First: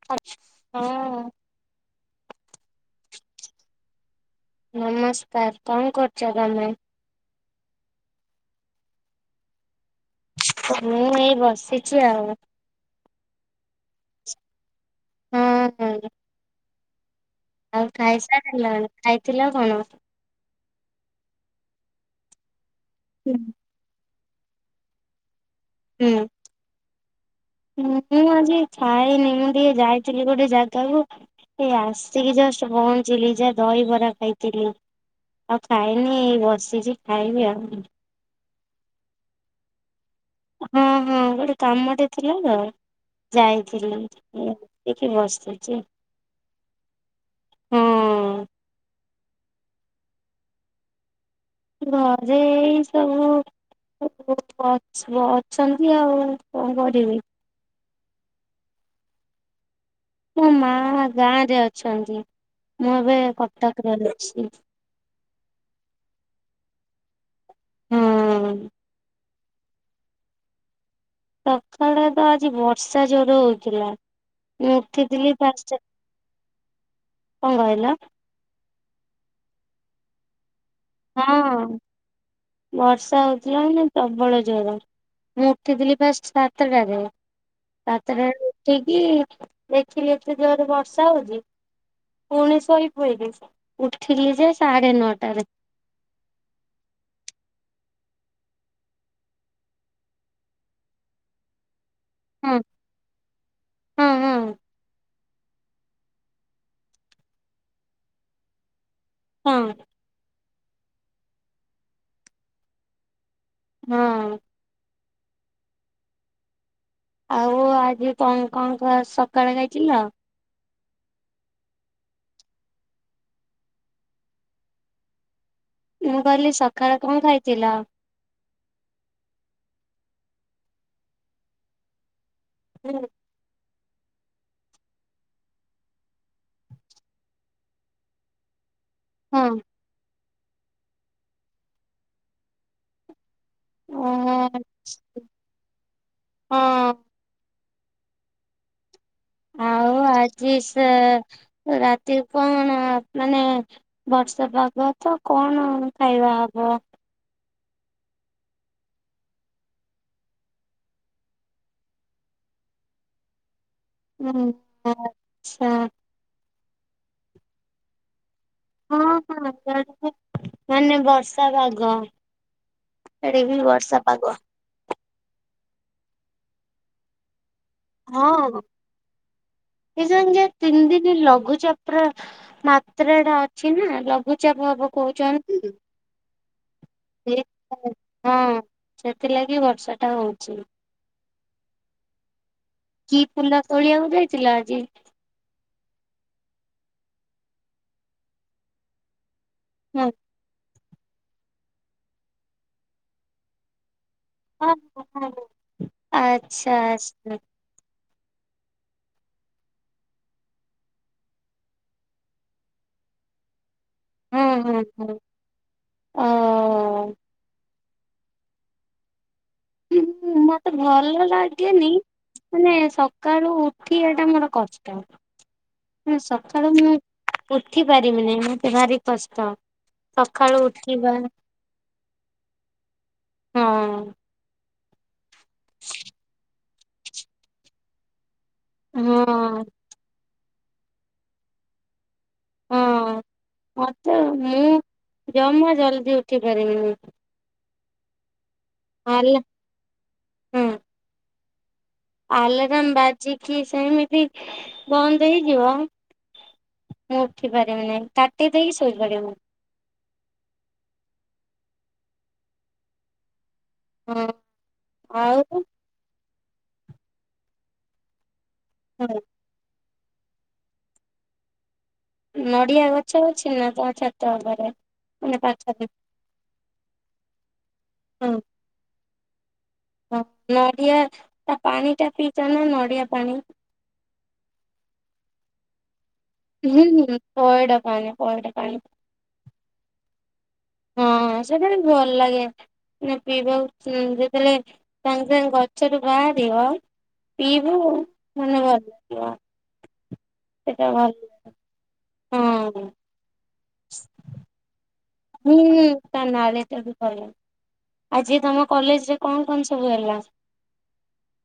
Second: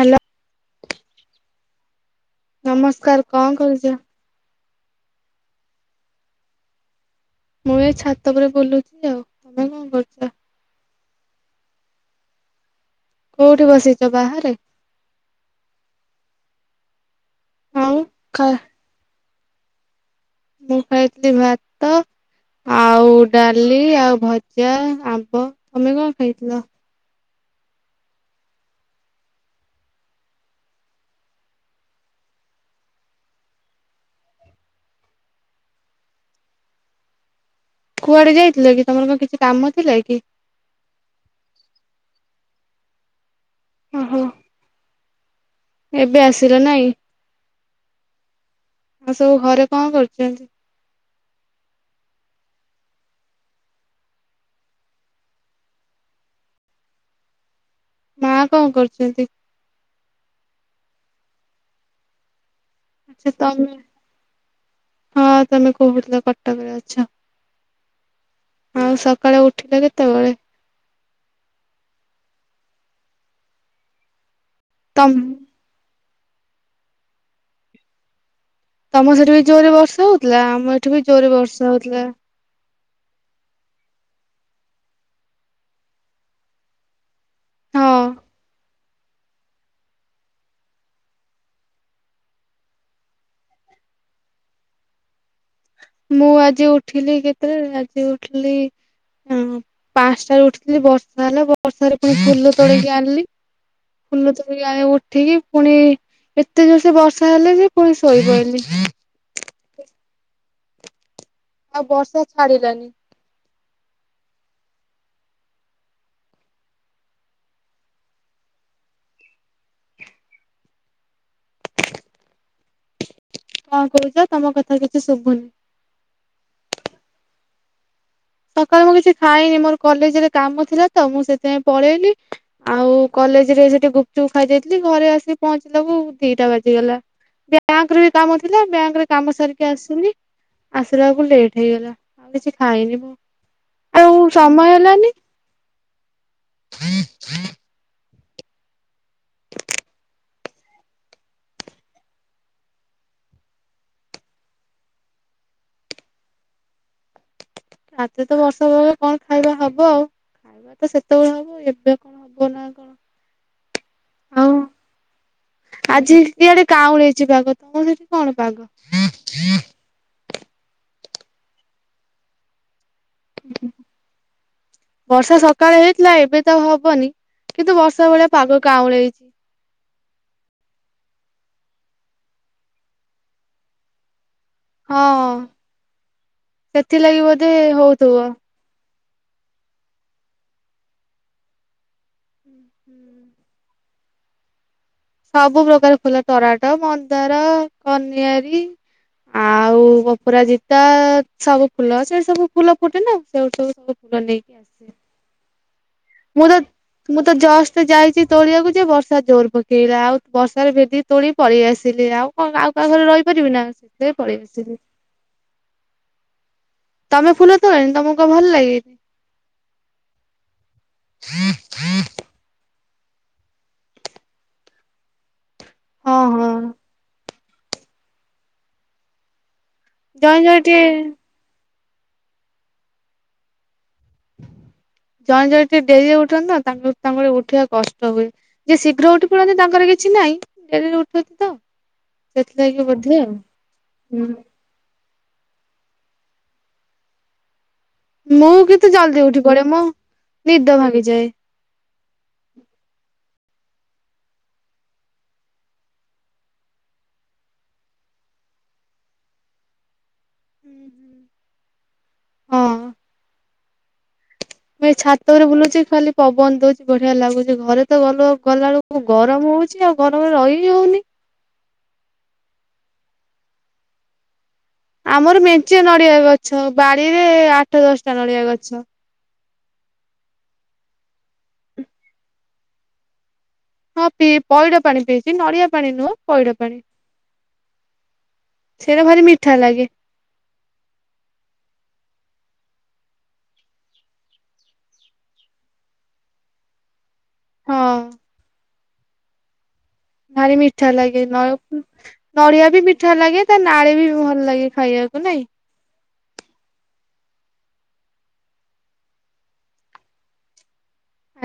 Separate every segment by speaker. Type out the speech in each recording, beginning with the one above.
Speaker 1: Hello
Speaker 2: [unintelligible] ହଁ।
Speaker 1: ନମସ୍କାର କଣ କରୁଛ?
Speaker 2: ନମସ୍କାର କଣ କରୁଛ ତମେ?
Speaker 1: ମୁଁ ଏଇ ଛାତ ଉପରେ ବୁଲୁଛି ଆଉ। ତମେ କଣ କରୁଛ?
Speaker 2: ମୁଁ ଏଇ ବସିଛି ଆଉ।
Speaker 1: କୋଉଠି ବସିଛ ବାହାରେ?
Speaker 2: ହଁ ହଁ। ଆଉ ଖାଇସାରିଲାଣି ଖାଇଥିଲ କଣ?
Speaker 1: ମୁଁ ଖାଇଥିଲି ଭାତ ଆଉ ଡାଲି ଇ ଆଉ ଭଜା, ଆମ୍ବ। ତମେ କଣ ଖାଇଥିଲ?
Speaker 2: ମୁଁ-ଉ-ଉ-ଉ ଆଜି ଖାଇନି ମୁଁ ଟିକେ ଯାଇଥିଲି ଗୋଟେ ଜାଗାକୁ ଏ ଆସିକି ଜଷ୍ଟ ପହଞ୍ଚିଲି ଯା ଦହିବରା ଖାଇଥିଲି। ଆଉ ଖାଇନି ଏ ବସିଛି ଖାଇବି ଆଉ।
Speaker 1: କୁଆଡେ ଯାଇଥିଲ କି ତମର କଣ କିଛି କାମ ଥିଲା କି?
Speaker 2: ହଁ ହଁ ଗୋଟେ କାମଟେ ଥିଲା ତ ଯାଇ ଥିଲି
Speaker 1: ଓହୋ
Speaker 2: ଏ-ଏ ଏଠି ବସିଛି।
Speaker 1: ଏବେ ଆସିଲା ନାଇଁ?
Speaker 2: ହଁ
Speaker 1: ଆଉ ସବୁ ଘରେ କଣ କରୁଛନ୍ତି?
Speaker 2: ଘରେ ଏଇ ସବୁ-ଉ-ଉ [unintelligible] ଅଛ ଅଛନ୍ତି ଆଉ କଣ କରିବେ।
Speaker 1: ମା କଣ କରୁଛନ୍ତି?
Speaker 2: ମୋ ମା-ଆ-ଆ ଗାଁ ରେ ଅଛନ୍ତି ମୁଁ ଏବେ
Speaker 1: ଆଚ୍ଛା ତମେ
Speaker 2: କଟକରେ ଅଛି।
Speaker 1: ହଁ ତମେ କହୁଥିଲ କଟକରେ ଅଛ।
Speaker 2: ହଁ।
Speaker 1: ଆଉ ସକାଳେ ଉଠିଲ କେତେବେଳେ?
Speaker 2: ସକାଳେ ତ ଆଜି ବର୍ଷା ଜୋର ରେ ହଉଥିଲା। ମୁଁ
Speaker 1: ତମ
Speaker 2: ଉଠିଥିଲି ପାଞ୍ଚଟା କଣ କହିଲା?
Speaker 1: ତମକୁ ସେଠି ବି ଜୋରରେ ବର୍ଷା ହଉଥିଲା ଆମର
Speaker 2: ହଁ-ଅ-ଅ। ବର୍ଷା ହଉଥିଲା ନା ପ୍ରବଳ ଜୋରେ ମୁଁ ଉଠିଥିଲି ଫାଷ୍ଟ ସାତଟାରେ।
Speaker 1: ହଁ
Speaker 2: ସାତଟା ରୁ ଉଠିକି ଦେଖିଲି ଏତେ ଜୋରରେ ବର୍ଷା ହଉଛି। ପୁଣି ଶୋଇପଇଲି ଉଠିଲି ଯେ ସାଢେ ନଅଟାରେ।
Speaker 1: ମୁଁ ଆଜି ଉଠିଲି କେତେବେଳେ ଆଜି ଉଠିଲି ଉ-ଉ ପାଞ୍ଚଟାରେ ଉଠିଥିଲି ବର୍ଷା ହେଲା ବ ବର୍ଷାରେ ପୁଣି ଫୁଲ
Speaker 2: ହଁ
Speaker 1: ତୋଳିକି ଆଣିଲି।
Speaker 2: ହଁ
Speaker 1: ଫୁଲ
Speaker 2: ହଁ
Speaker 1: ତୋଳିକି ଆଣି ଉଠିକି ପୁଣି ଏତେ ଜୋରସେ ବର୍ଷା ହେଲା ଯେ ପୁଣି ଶୋଇପଇଲି।
Speaker 2: ହଁ।
Speaker 1: ଆଉ ବର୍ଷା ଛାଡିଲାନି।
Speaker 2: ହଁ। ଆଉ ଆଜି କଣ କଣ କଣ ସକାଳେ ଖାଇଥିଲ?
Speaker 1: କଣ କହୁଛ ତମ କଥା କିଛି ଶୁଭୁନି?
Speaker 2: ମୁଁ କହିଲି ସକାଳେ କଣ ଖାଇଥିଲ?
Speaker 1: ସକାଳୁ ମୁଁ କିଛି ଖାଇନି ମୋର କଲେଜରେ କାମ ଥିଲା ତ ମୁଁ ସେଥିପାଇଁ ପଳେଇଲି।
Speaker 2: ହୁଁ।
Speaker 1: କଲେଜ ରେ ସେଠି ଗୁପଚୁପ୍ ଖାଇ ଦେଇଥିଲି ଘରେ ଆସିିକି ପହଞ୍ଚିଲା କୁ ଦିଟା ବାଜିଗଲା। ବ୍ୟାଙ୍କରେ ବି କାମ ଥିଲା ବ୍ୟାଙ୍କ ରେ କାମ
Speaker 2: ହଁ
Speaker 1: ସାରିକି ଆସିଲି ଆସିଲା ବେଳକୁ ଲେଟ୍ ହେଇଗଲା ଆଉ କିଛି ଖାଇନି ମୁଁ। ଆଉ
Speaker 2: ଓହୋ
Speaker 1: ସମୟ ହେଲାନି।
Speaker 2: ହଁ ଆଉ ଆ ଜି ସାର୍ ରାତି କଣ ମାନେ ବର୍ଷ ପାଗ ତ କଣ ଖାଇବା ହବ?
Speaker 1: ଆଜି ତ ବର୍ଷା ପାଗ କଣ ଖାଇବା ହବ ଆଉ? ଖାଇବା ତ ସେତେବେଳେକୁ ଏବେ କଣ ହବ ନା କଣ?
Speaker 2: ହଁ
Speaker 1: ଆଉ
Speaker 2: ଆଚଛା।
Speaker 1: ଆଜି ଇଆଡେ କାଁ ଉଳେଇଛି ପାଗ ତମର ସେଠି କଣ ପାଗ?
Speaker 2: ହଁ ହଁ ହଁ ମାନେ ବର୍ଷା ପାଗ ଏଠିବି ବର୍ଷା ପାଗ।
Speaker 1: ବର୍ଷା ସକାଳେ ହେଇଥିଲା ଏବେ ତ ହବନି କିନ୍ତୁ ବର୍ଷା ଭଳିଆ ପାଗ କାଉଁଳି ହେଇଛି।
Speaker 2: ଏସ ଯ ତିନି ଦିନ ଲଘୁଚାପ ର ମାତ୍ରା ଟା ଅଛି ନା ଲଘୁ ଚାପ ଭବ
Speaker 1: ହଁ
Speaker 2: କହୁଛନ୍ତି
Speaker 1: ସେଥିଲାଗି ବୋଧେ ହଉଥିବ।
Speaker 2: ହଁ। ସେଥିଲାଗି ବର୍ଷା ଟା ହଉଛି। କି ପୁଲା ତୋଳଆକୁ ଯାଇଥିଲା ଆଜି?
Speaker 1: ସବୁ ପ୍ରକାର ଫୁଲ ଟରାଟ, ମନ୍ଦାର, କନିଆରୀ ଆଉ
Speaker 2: ହଁ
Speaker 1: ବପୁରାଜି ତା ସବୁ ଫୁଲ ସେଇ ସବୁ ଫୁଲ ଫୁଟେନେ ସେଇଠୁ ସବୁ ଫୁଲ ନେଇ
Speaker 2: ହଁ ହଁ ହଁ ହଁ।
Speaker 1: ମୁଁ ତ ମୁଁ ତ ଜଷ୍ ସେ ଯାଇଛିି ତୋଳିଆକୁ ଯେ ବର୍ଷା ଜୋର ପକେଇଲା ଆଉ ବର୍ଷାରେ ଭେଦି ତୋଳି ପଳେଇ ଆସିଲି। ଆଉ କଣ ଆଉ କାହା ଘରେ ରହିପାରିବି ନା।
Speaker 2: ହଁ
Speaker 1: ସେପଲେଇଆସିଲି
Speaker 2: ହଁ ହଁ ଓ
Speaker 1: ତମେ ଫୁଲ ଣି ତମକୁ ଭଲ ଲାଗେ?
Speaker 2: ମତେ ଭଲ ଲାଗେନି ମାନେ ସକାଳୁ ଉଠିବାଟା ମୋର କଷ୍ଟ।
Speaker 1: ହଁ ହଁ
Speaker 2: ନାସକାଳୁ ମୁଁ ଉଠି ପାରିବିିନି ମତେ ଭାରି କଷ୍ଟ।
Speaker 1: ଜଣେ ଜଣେ
Speaker 2: ସକାଳୁ
Speaker 1: ଟିକେ
Speaker 2: ଉଠିବା ହଁ।
Speaker 1: ଜଣେ ଜଣ ଟିକେ ଡେରି ଉଠନ୍ତି ନା ତା ତାଙ୍କର ଉଠିବା କଷ୍ଟ ହୁଏ। ଯିଏ ଶୀଘ୍ର
Speaker 2: ହଁ
Speaker 1: ଉଠି ପଡନ୍ତି ତାଙ୍କର କିଛି ନାହିଁ ଡେରି ଉଠନ୍ତି ତ ସେଥିଲାଗି
Speaker 2: ହଁ
Speaker 1: ବଧେ ଆଉ
Speaker 2: ମତେ
Speaker 1: ହୁଁ।
Speaker 2: ମୁଁ ଜମା ଜଲ୍ଦି ଉଠି ପାରେନି ମୁଁ।
Speaker 1: ମୁଁ କିନ୍ତୁ ଜଲଦି
Speaker 2: ହେଲା
Speaker 1: ଉଠି ପଡେ ମୋ ନିଦ ଭାଙ୍ଗିଯାଏ।
Speaker 2: ଆଲାରାମ୍ ବାଜିକି ସେମିତି ବନ୍ଦ ହେଇଯିବ। ମୁଁ ଉଠି ପାରିବିନି କାଟି ଦେଇକି ଶୋଇପଡିବି।
Speaker 1: ଉହୁଁ ହଁ।
Speaker 2: ହଁ
Speaker 1: ମୁଁ ଏ ଛାତରେ
Speaker 2: ଆଉ
Speaker 1: ବୁଲୁଚି ଖାଲି ପବନ ଦଉଛି ବଢିଆ ଲାଗୁଛି ଘରେ ତ ଗଲ ଗଲାବେଳକୁ ଆଉ ଗରମ ହଉଛି ଆଉ ଗରମରେ ରହିବି ହଉନି।
Speaker 2: ନଡିଆ ଗଛ ଅଛି ନା ତମ ଛାତ ଉପରେ। ମାନେ
Speaker 1: ଆମର ମେଞ୍ଚେ
Speaker 2: ପାଖରେ
Speaker 1: ନଡିଆ ଗଛ ବାଡିରେ ଆଠ ଦଶଟା ନଡିଆ ଗଛ।
Speaker 2: ହ ନଡିଆ ତା ପାଣି ଟା ପିଇଚ ନା ନଡିଆ ପାଣି।
Speaker 1: ହଁ ପି ପଇଡ ପାଣି ପିଇଛି ନଡିଆ ପାଣି ନୁହଁ। ପଇଡ ପାଣି
Speaker 2: ହୁଁ ହୁଁ ପଇଡ଼ ପାଣି ପଇଡ଼ ପାଣି।
Speaker 1: ସେଇଟା ଭାରି ମିଠା ଲାଗେ।
Speaker 2: ହଁ ସେଇଟା ଟିକେ ଭଲ ଲାଗେ। ନା ପିଇବାକୁ ଯେତେବେଳେ ସାଙ୍ଗେ ସାଙ୍ଗେ ଗଛରୁ ବାହାରିବା ପିବୁ
Speaker 1: ହଁ।
Speaker 2: ମାନେ ଭଲ ଲାଗିବ।
Speaker 1: ଭାରି ମିଠା
Speaker 2: ସେଟା ଭଲ
Speaker 1: ଲାଗେ ନ ନଡ଼ିଆ
Speaker 2: ହଁ
Speaker 1: ବି ମିଠା ଲାଗେ। ତା ନାଳୀ ବି ଭଲ ଲାଗେ ଖାଇବାକୁ ନାଇଁ?
Speaker 2: ହୁଁ ହୁଁ ତା ନାଳିଟାବି ଭଲ ଆଜି ତମ କଲେଜ ରେ କଣ କଣ ସବୁ ହେଲା?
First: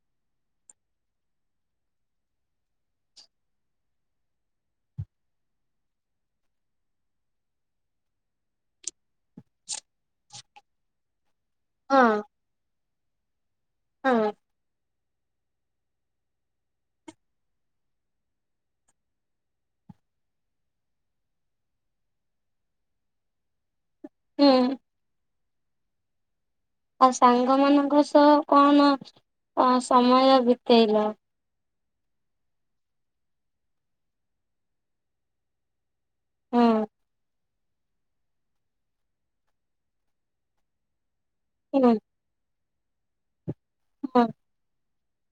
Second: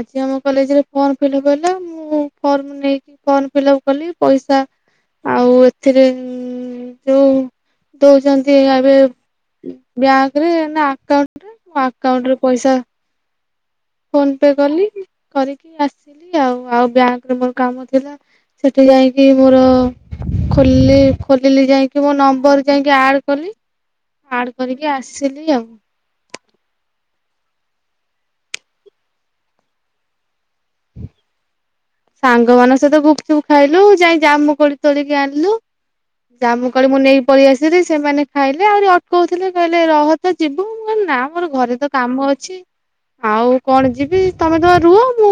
Speaker 1: ଆଜି ଆମ କଲେଜରେ ଫର୍ମ ଫିଲପ୍ ହେଲା ମୁଁ ଫର୍ମ ନେଇକି ଫର୍ମ ଫିଲପ୍ କଲି ପଇସା ଆଉ ଏଥିରେ ଯୋଉ ଦଉଛନ୍ତି ଏବେ ବ୍ୟାଙ୍କ ରେ ନା ଆକାଉଣ୍ଟ ଣ୍ଟରେ ମୋ
Speaker 2: ହଁ
Speaker 1: ଆକାଉଣ୍ଟରେ ପଇସା?
Speaker 2: ହଁ
Speaker 1: ଫୋନ ପେ କଲି କରିକି ଆସିଲି ଆଉ ଆଉ ବ୍ୟାଙ୍କରେ ମୋର କାମ ଥିଲା। ସେଠି ଯାଇକି ମୋର ଖଲି ଖୋଲିଲି ଯାଇକି ମୋ ନମ୍ବର ଯାଇକି ଆଡ କଲି
Speaker 2: ହୁଁ
Speaker 1: ଆଡ୍ କରିକି ଆସିଲି ଆଉ
Speaker 2: ଆଉ ସାଙ୍ଗ ମାନଙ୍କ ସହ କଣ ଅ ସମୟ ବି [unintelligible]
Speaker 1: ସାଙ୍ଗମାନଙ୍କ ସହିତ ଗୁପଚୁପ୍ ଖାଇଲୁ ଯାଇ କି ଜାଇଁ ଜାମୁକୋଳି ତୋଳିକି ଆଣିଲୁ
Speaker 2: ହଁ
Speaker 1: ଜାମୁ କୋଳି ମୁଁ ନେଇକି ପଳେଇ ଆସି ଦିଦି ସେମାନେ ଖାଇଲେ ଆହୁରି ଅଟକଉଥିଲେ କହିଲେ ରହ ତ ଯିବୁ ମୁଁ କଇଲି ନାଁ ମୋର ଘରେ ତ
Speaker 2: ହୁଁ
Speaker 1: କାମ ଅଛି। ଆଉ କଣ ଯିବି
Speaker 2: ହଁ
Speaker 1: ତମେ ତମ ରୁହ ମୁଁ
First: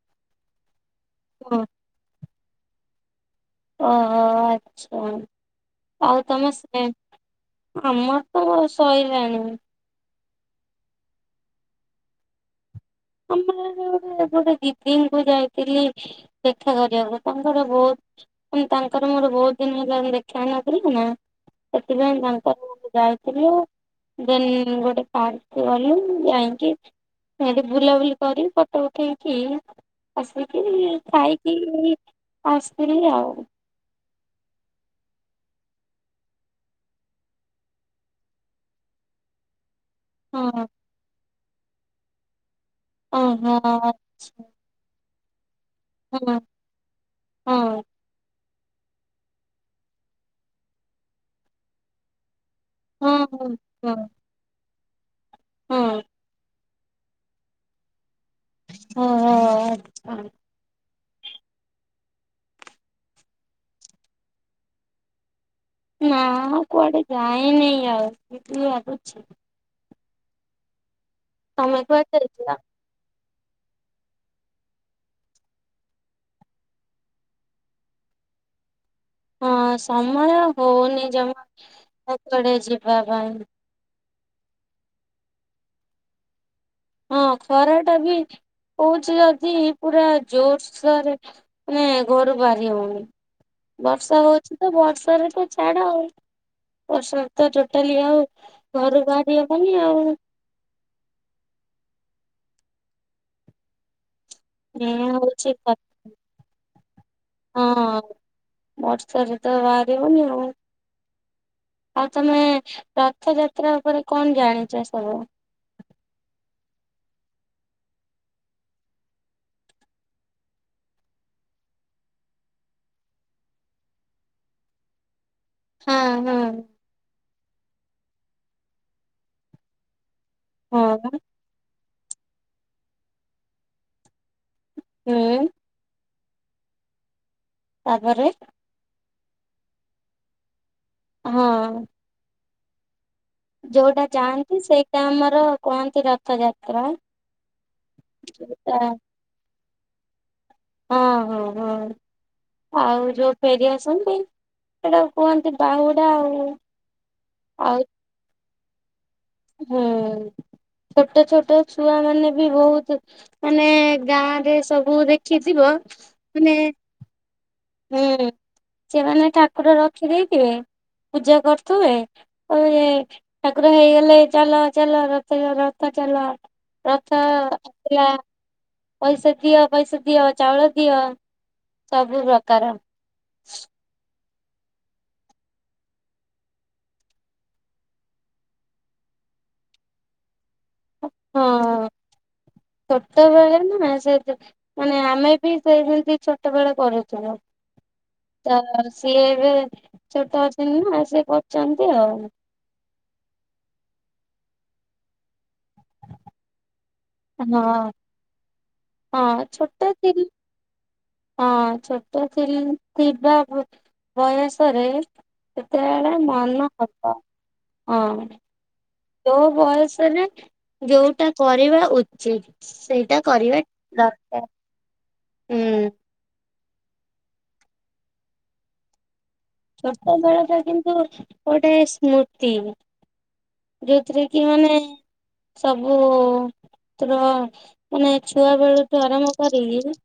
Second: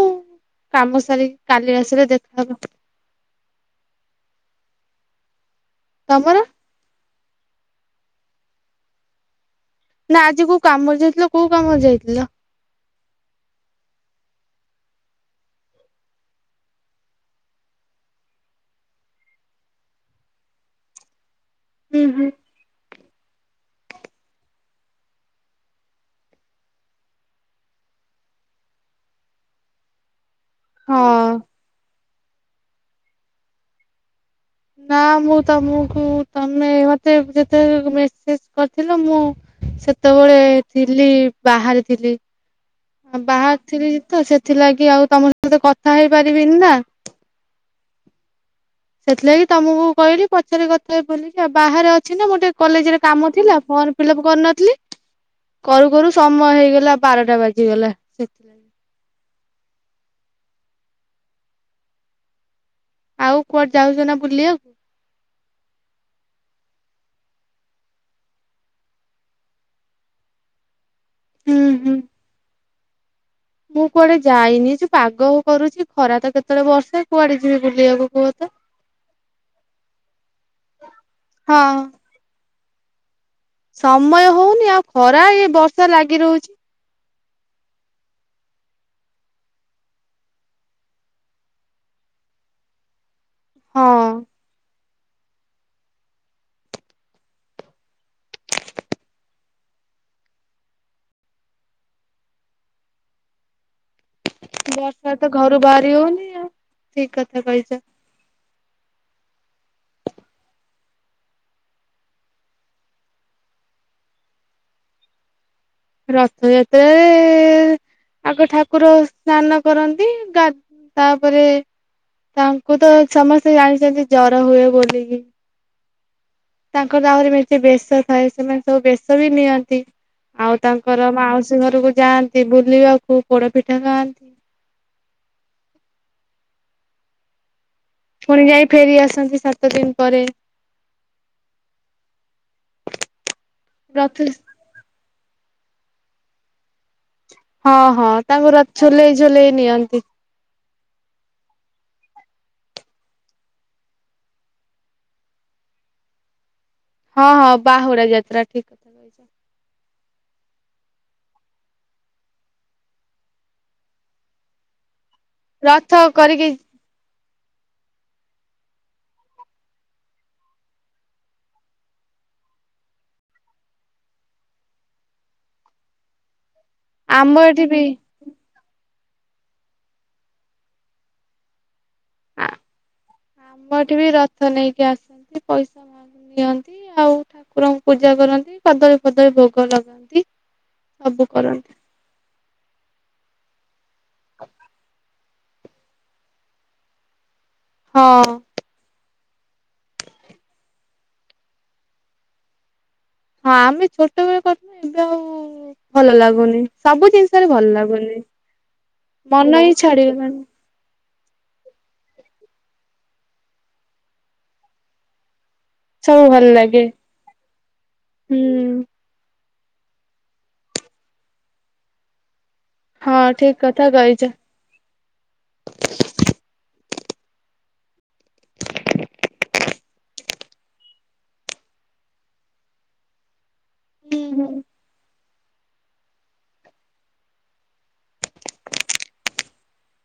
Speaker 1: କାମ ସାରିକି
Speaker 2: ହଁ
Speaker 1: କାଲି ଆସିଲେ ଦେଖ ଆଗୁ
Speaker 2: ଓହୋ ଆଚ୍ଛା ଆଉ
Speaker 1: ତମର?
Speaker 2: ତମେ ସେ ଆମର ତ ସଈଲାଣି।
Speaker 1: ନା ଆଜି କୋଉ କାମରେ ଯାଇଥିଲ କୋଉ କାମରେ ଯାଇଥିଲ?
Speaker 2: ଆମର ହେଠେ ଗୋଟେ ଗୋଟେ ଦିଦିଙ୍କୁ ଯାଇ କିରି ଦେଖା କରିବାକୁ ତାଙ୍କର ବହୁତ ତାଙ୍କର ମୋର ବହୁତ ଦିନ ହେଲାଣି ଦେଖା ହେନଥିଲା ନା
Speaker 1: ହୁଁ ହୁଁ।
Speaker 2: ସେଥିପାଇଁ ତା ଯାଇଥିଲୁ ଦେନ୍ ଗୋଟେ ପାର୍କକୁ ଗଲୁ ଯାଇକି ସେଠି ବୁଲାବୁଲି କରିକି ଫଟୋ ଉଠେଇକି ଆସିକି
Speaker 1: ହଁ।
Speaker 2: ଖାଇକି ଆସିଲି ଆଉ।
Speaker 1: ନା ମୁଁ ତମକୁ ତମେ ମତେ ଯେତେବେଳେ ମେସେଜ କରିଥିଲ ମୁଁ ସେତେବେଳେ
Speaker 2: ହଁ
Speaker 1: ଥିଲି ବାହାରେ ଥିଲି।
Speaker 2: ଓ
Speaker 1: ଆ
Speaker 2: ହଁ
Speaker 1: ବାହାରିଥିଲି ତ ସେଥିଲାଗି ଆଉ ତମ ସହିତ କଥା
Speaker 2: ହଁ
Speaker 1: ହେଇପାରିବିନି ନା।
Speaker 2: ହଁ।
Speaker 1: ସେଥିଲାଗି ତମକୁ କହିଲି ପଚରେ କଥା ବୁଲିକି ଆଉ ବାହାରେ ଅଛି ନା ଗୋଟେ କଲେଜ ରେ
Speaker 2: ହଁ
Speaker 1: କାମ
Speaker 2: ହଁ
Speaker 1: ଥିଲା
Speaker 2: ହଁ
Speaker 1: ଫର୍ମ ଫିଲଅପ୍ କରିନଥିଲି। କରୁ
Speaker 2: ହଁ
Speaker 1: କରୁ ସମୟ ହେଇଗଲା ବାରଟା ବାଜିଗଲା ସେଥିଲାଗି।
Speaker 2: ହଁ ହଁ ଆଉ।
Speaker 1: ଆଉ କୁଆଡେ ଯାଉଛନ୍ତି ନା ବୁଲିବାକୁ?
Speaker 2: ନା କୁଆଡେ ଯାାଇନି ଆଉ ଯିବି ଭାବୁଚି।
Speaker 1: ହୁଁ
Speaker 2: ତମେ
Speaker 1: ହୁଁ
Speaker 2: କୁଆଡ଼େ ଯାଇଥିଲ?
Speaker 1: ମୁଁ କୁଆଡେ ଯାଇନି ଯଉ ପାଗ କରୁଛି ଖରା ତ କେତେବେଳେ ବର୍ଷା କୁଆଡେ ଯିବି ବୁଲିବାକୁ କୁହ ତ। [unintelligible]
Speaker 2: ହଁ ସମୟ ହଉନି ଜମା
Speaker 1: ହଁ
Speaker 2: ଆଉ କୁଆଡେ ଯିବା ପାଇଁ।
Speaker 1: ସମୟ ହଉନି ଆଉ ଖରା ଏଇ ବର୍ଷା ଲାଗି ରହୁଛି।
Speaker 2: ହଁ ଖରା ଟା ବି ହୋଉଛି ଯଦି ପୁରା ଜୋରସୋରେ ମାନେ ଘରୁ ବାହାରି ହଉନି।
Speaker 1: ହଁ
Speaker 2: ବର୍ଷା ହଉଛି ତ ବର୍ଷାରେ ତ ଛାଡ ଆଉ ବର୍ଷାରେ ତ ଟୋଟାଲି ଆଉ ଘରୁ ବାହାରି ହବନି ଆଉ। ମେନ୍
Speaker 1: ବର୍ଷାରେ ତ
Speaker 2: ହଉଛି
Speaker 1: ଘରୁ
Speaker 2: କଥା
Speaker 1: ବାହାରି ହଉନି ଆଉ ଠିକ କଥା କହିଛ।
Speaker 2: ବର୍ଷ ରେ ତ ବାହାରି ହଉନି ଆଉ ଆଉ ତମେ ରଥଯାତ୍ରା ଉପରେ କଣ ଜାଣିଛ ସବୁ?
Speaker 1: ରଥଯାତ୍ରାରେ ଆଗ ଠାକୁର ସ୍ନାନ କରନ୍ତି ଗା ତାପରେ ତାଙ୍କୁ ତ ସମସ୍ତେ ଜାଣିଛନ୍ତି ଜର ହୁଏ ବୋଲିକି।
Speaker 2: ହଁ ହଁ।
Speaker 1: ତାଙ୍କର ଆହୁରି ମେଞ୍ଚେ ବେଶ ଥାଏ ସେମାନେ ସବୁ ବେଶ ବି ନିଅନ୍ତି ଆଉ ତାଙ୍କର
Speaker 2: ହଁ
Speaker 1: ମାଉସି ସି ଘରକୁ ଯାଆନ୍ତି ବୁଲିବାକୁ ପୋଡ ପିଠା ଖାଆନ୍ତି।
Speaker 2: ହୁଁ। ତାପରେ
Speaker 1: ଫୁଣି ଯାଇ ଫେରି ଆସନ୍ତି ସାତ ଦିନ ପରେ।
Speaker 2: ହଁ। ଯୋଉଟା
Speaker 1: ରଥ
Speaker 2: ଯାଆନ୍ତି ସେଇଟା ଆମର କୁହନ୍ତି ରଥଯାତ୍ରା।
Speaker 1: ହଁ ହଁ ତାଙ୍କୁ ର
Speaker 2: ଯୋଉଟା
Speaker 1: ଝୁଲେଇ ଝୁଲେଇ ନିଅନ୍ତି।
Speaker 2: ହଁ ହଁ ହଁ। ଆଉ ଯୋଉ ଫେରି ଆସନ୍ତି ସେଟାକୁ କୁହନ୍ତି ବାହୁଡା ଆଉ।
Speaker 1: ହଁ ହଁ
Speaker 2: ଆଉ
Speaker 1: ବାହୁଡା ଯାତ୍ରା ଠିକ କଥା କହିଛ।
Speaker 2: ହୁଁ। ଛୋଟ ଛୋଟ ଛୁଆ ମାନେ ବି ବହୁତ ମାନେ ଗାଁ ରେ ସବୁ ଦେଖ ଦେଖିଥିବ
Speaker 1: ରଥ କରିକି
Speaker 2: ମାନେ ହୁଁ ସିଏ ମାନେ ଠାକୁର ରଖିଦେଇଥିବେ ପୂଜା କରୁଥିବେ। ହ ଠାକୁର ହେଇଗଲେ ଚାଲ ଚାଲ ରଥ ରଥ ଚାଲ। ରଥ
Speaker 1: ଆମ ଏଠି ବି
Speaker 2: ଆସିଲା। ପଇସା ଦିଅ ପଇସା ଦିଅ ଚାଉଳ ଦିଅ ସବୁ
Speaker 1: ଆ
Speaker 2: ପ୍ରକାର।
Speaker 1: ଆମ ଏଠି ବି ରଥ ନେଇକି ଆସନ୍ତି ପଇସା ମା ନିଅନ୍ତି ଆଉ ଠାକୁରଙ୍କୁ ପୂଜା କରନ୍ତି କଦଳୀ ଫଦଳୀ ଭୋଗ ଲଗାନ୍ତି। ସବୁ
Speaker 2: ହଁ
Speaker 1: କରନ୍ତି।
Speaker 2: ଛୋଟବେଳେ ନା ସେ ଯୋଉ ମାନେ ଆମେ ବି ସେଇ ସେମିତି ଛୋଟ ବେଳ କରୁଥୁଲୁ।
Speaker 1: ହଁ।
Speaker 2: ତ ସିଏ ଏବେ ଛୋଟ ଅଛନ୍ତି ନା ସିଏ କରୁଛନ୍ତି ଆଉ
Speaker 1: ହଁ ଆମେ ଛୋଟବେଳେ କରିଥିଲୁ ଏବେ ଆଉ ଭଲ ଲାଗୁନି ସବୁ ଜିନି ସତରେ ଭଲ
Speaker 2: ହଁ।
Speaker 1: ଲାଗୁନି
Speaker 2: ହଁ
Speaker 1: ମନ ହିଁ
Speaker 2: ଛୋଟ ଥିଲି
Speaker 1: ଛାଡିଗଲାଣି।
Speaker 2: ହଁ ଛୋଟ ଥିଲି ଥିବା ବୟସରେ ସେତେବେଳେ
Speaker 1: ସବୁ ଭଲ
Speaker 2: ମନ
Speaker 1: ଲାଗେ
Speaker 2: ହବ ହଁ।
Speaker 1: ହୁଁ
Speaker 2: ଯୋଉ ବୟସରେ ଯୋଉଟା କରିବା ଉଚିତ। ସେଇଟା
Speaker 1: ହଁ ଠିକ
Speaker 2: କରିବା
Speaker 1: କଥା କହିଛ
Speaker 2: ଦରକାର ହୁଁ। ଛୋଟବେଳଟା କିନ୍ତୁ ଗୋଟେ ସ୍ମୃତି।
Speaker 1: ହୁଁ
Speaker 2: ଯୋଉଥିରେ କି
Speaker 1: ହୁଁ
Speaker 2: ମାନେ ସବୁ ମାନେ ଛୁଆ ବେଳୁଠୁ ଆରମ୍ଭ କରିକିରି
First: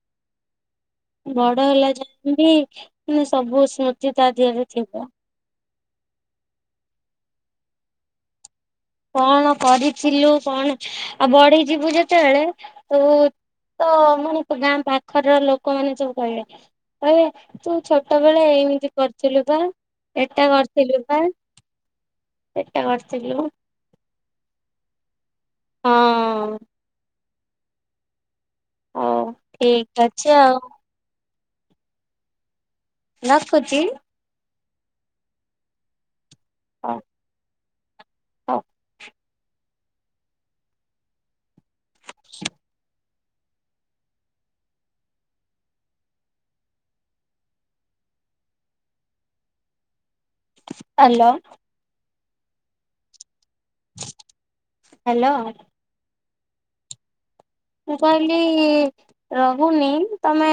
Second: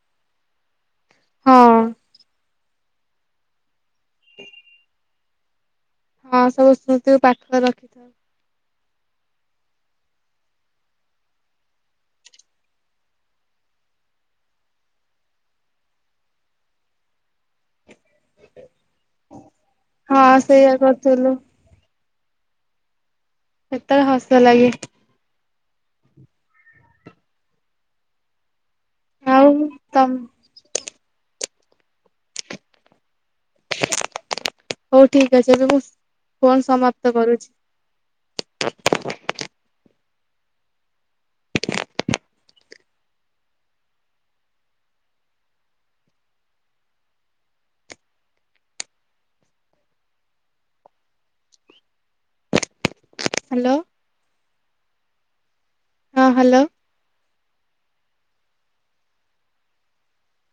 Speaker 2: ବଡ
Speaker 1: ହଁ
Speaker 2: ହେଲା ଯାଏବି ସବୁ ସ୍ମୃତି ତା ଦେହରେ ଥିବ।
Speaker 1: ହଁ ସବୁ ସ୍ମୃତିକୁ ପାଠରେ ରଖିଥାଅ।
Speaker 2: କଣ କରିଥିଲୁ କଣ ଆଉ ବଢିଯିବୁ ଯେତେବେଳେ ତୁ ତ ମାନେ ଗାଁ ପାଖରର ଲୋକମାନେ ସବୁ କହିବେ ଏ ତୁ ଛୋଟ ବେଳେ ଏମିତି କରିଥିଲୁ ବା
Speaker 1: ହଁ
Speaker 2: ଏଟା
Speaker 1: ସେଇଆ
Speaker 2: କରିଥିଲୁ ବା।
Speaker 1: କରୁଥିଲୁ
Speaker 2: ଏଟା କରିଥିଲୁ।
Speaker 1: ସେତେବେଳେ ହସ ଲାଗେ।
Speaker 2: ହଁ। ହଉ
Speaker 1: ଆଉ
Speaker 2: ଠିକ
Speaker 1: ତମ
Speaker 2: ଅଛି ଆଉ ରଖୁଛି।
Speaker 1: ହଉ ଠିକ୍ ଅଛି ଏବେ ମୁଁ ଫୋନ୍ ସମାପ୍ତ କରୁଛି।
Speaker 2: ହଁ। [inaudible] ହ୍ୟାଲୋ।
Speaker 1: ହ୍ୟାଲୋ।
Speaker 2: ହ୍ୟାଲୋ।
Speaker 1: ହଁ ହ୍ୟାଲୋ।
Speaker 2: ମୁଁ କହିଲି ରହୁନି ତମେ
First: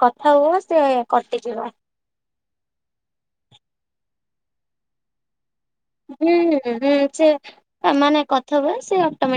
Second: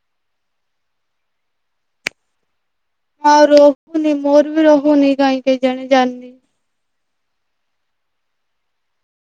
Speaker 2: କଥା ହୁଅ ସିଏ କଟିଯିବ।
Speaker 1: ହଉ ରେ ମୋର ବି ରହୁନି କାଇଁ। କେଜାଣି ଜ
Speaker 2: ହୁଁ ହୁଁ ସେ ସାମାନ୍ୟ କଥା ହୁଅ ସେ ଅଟୋମେଟିକ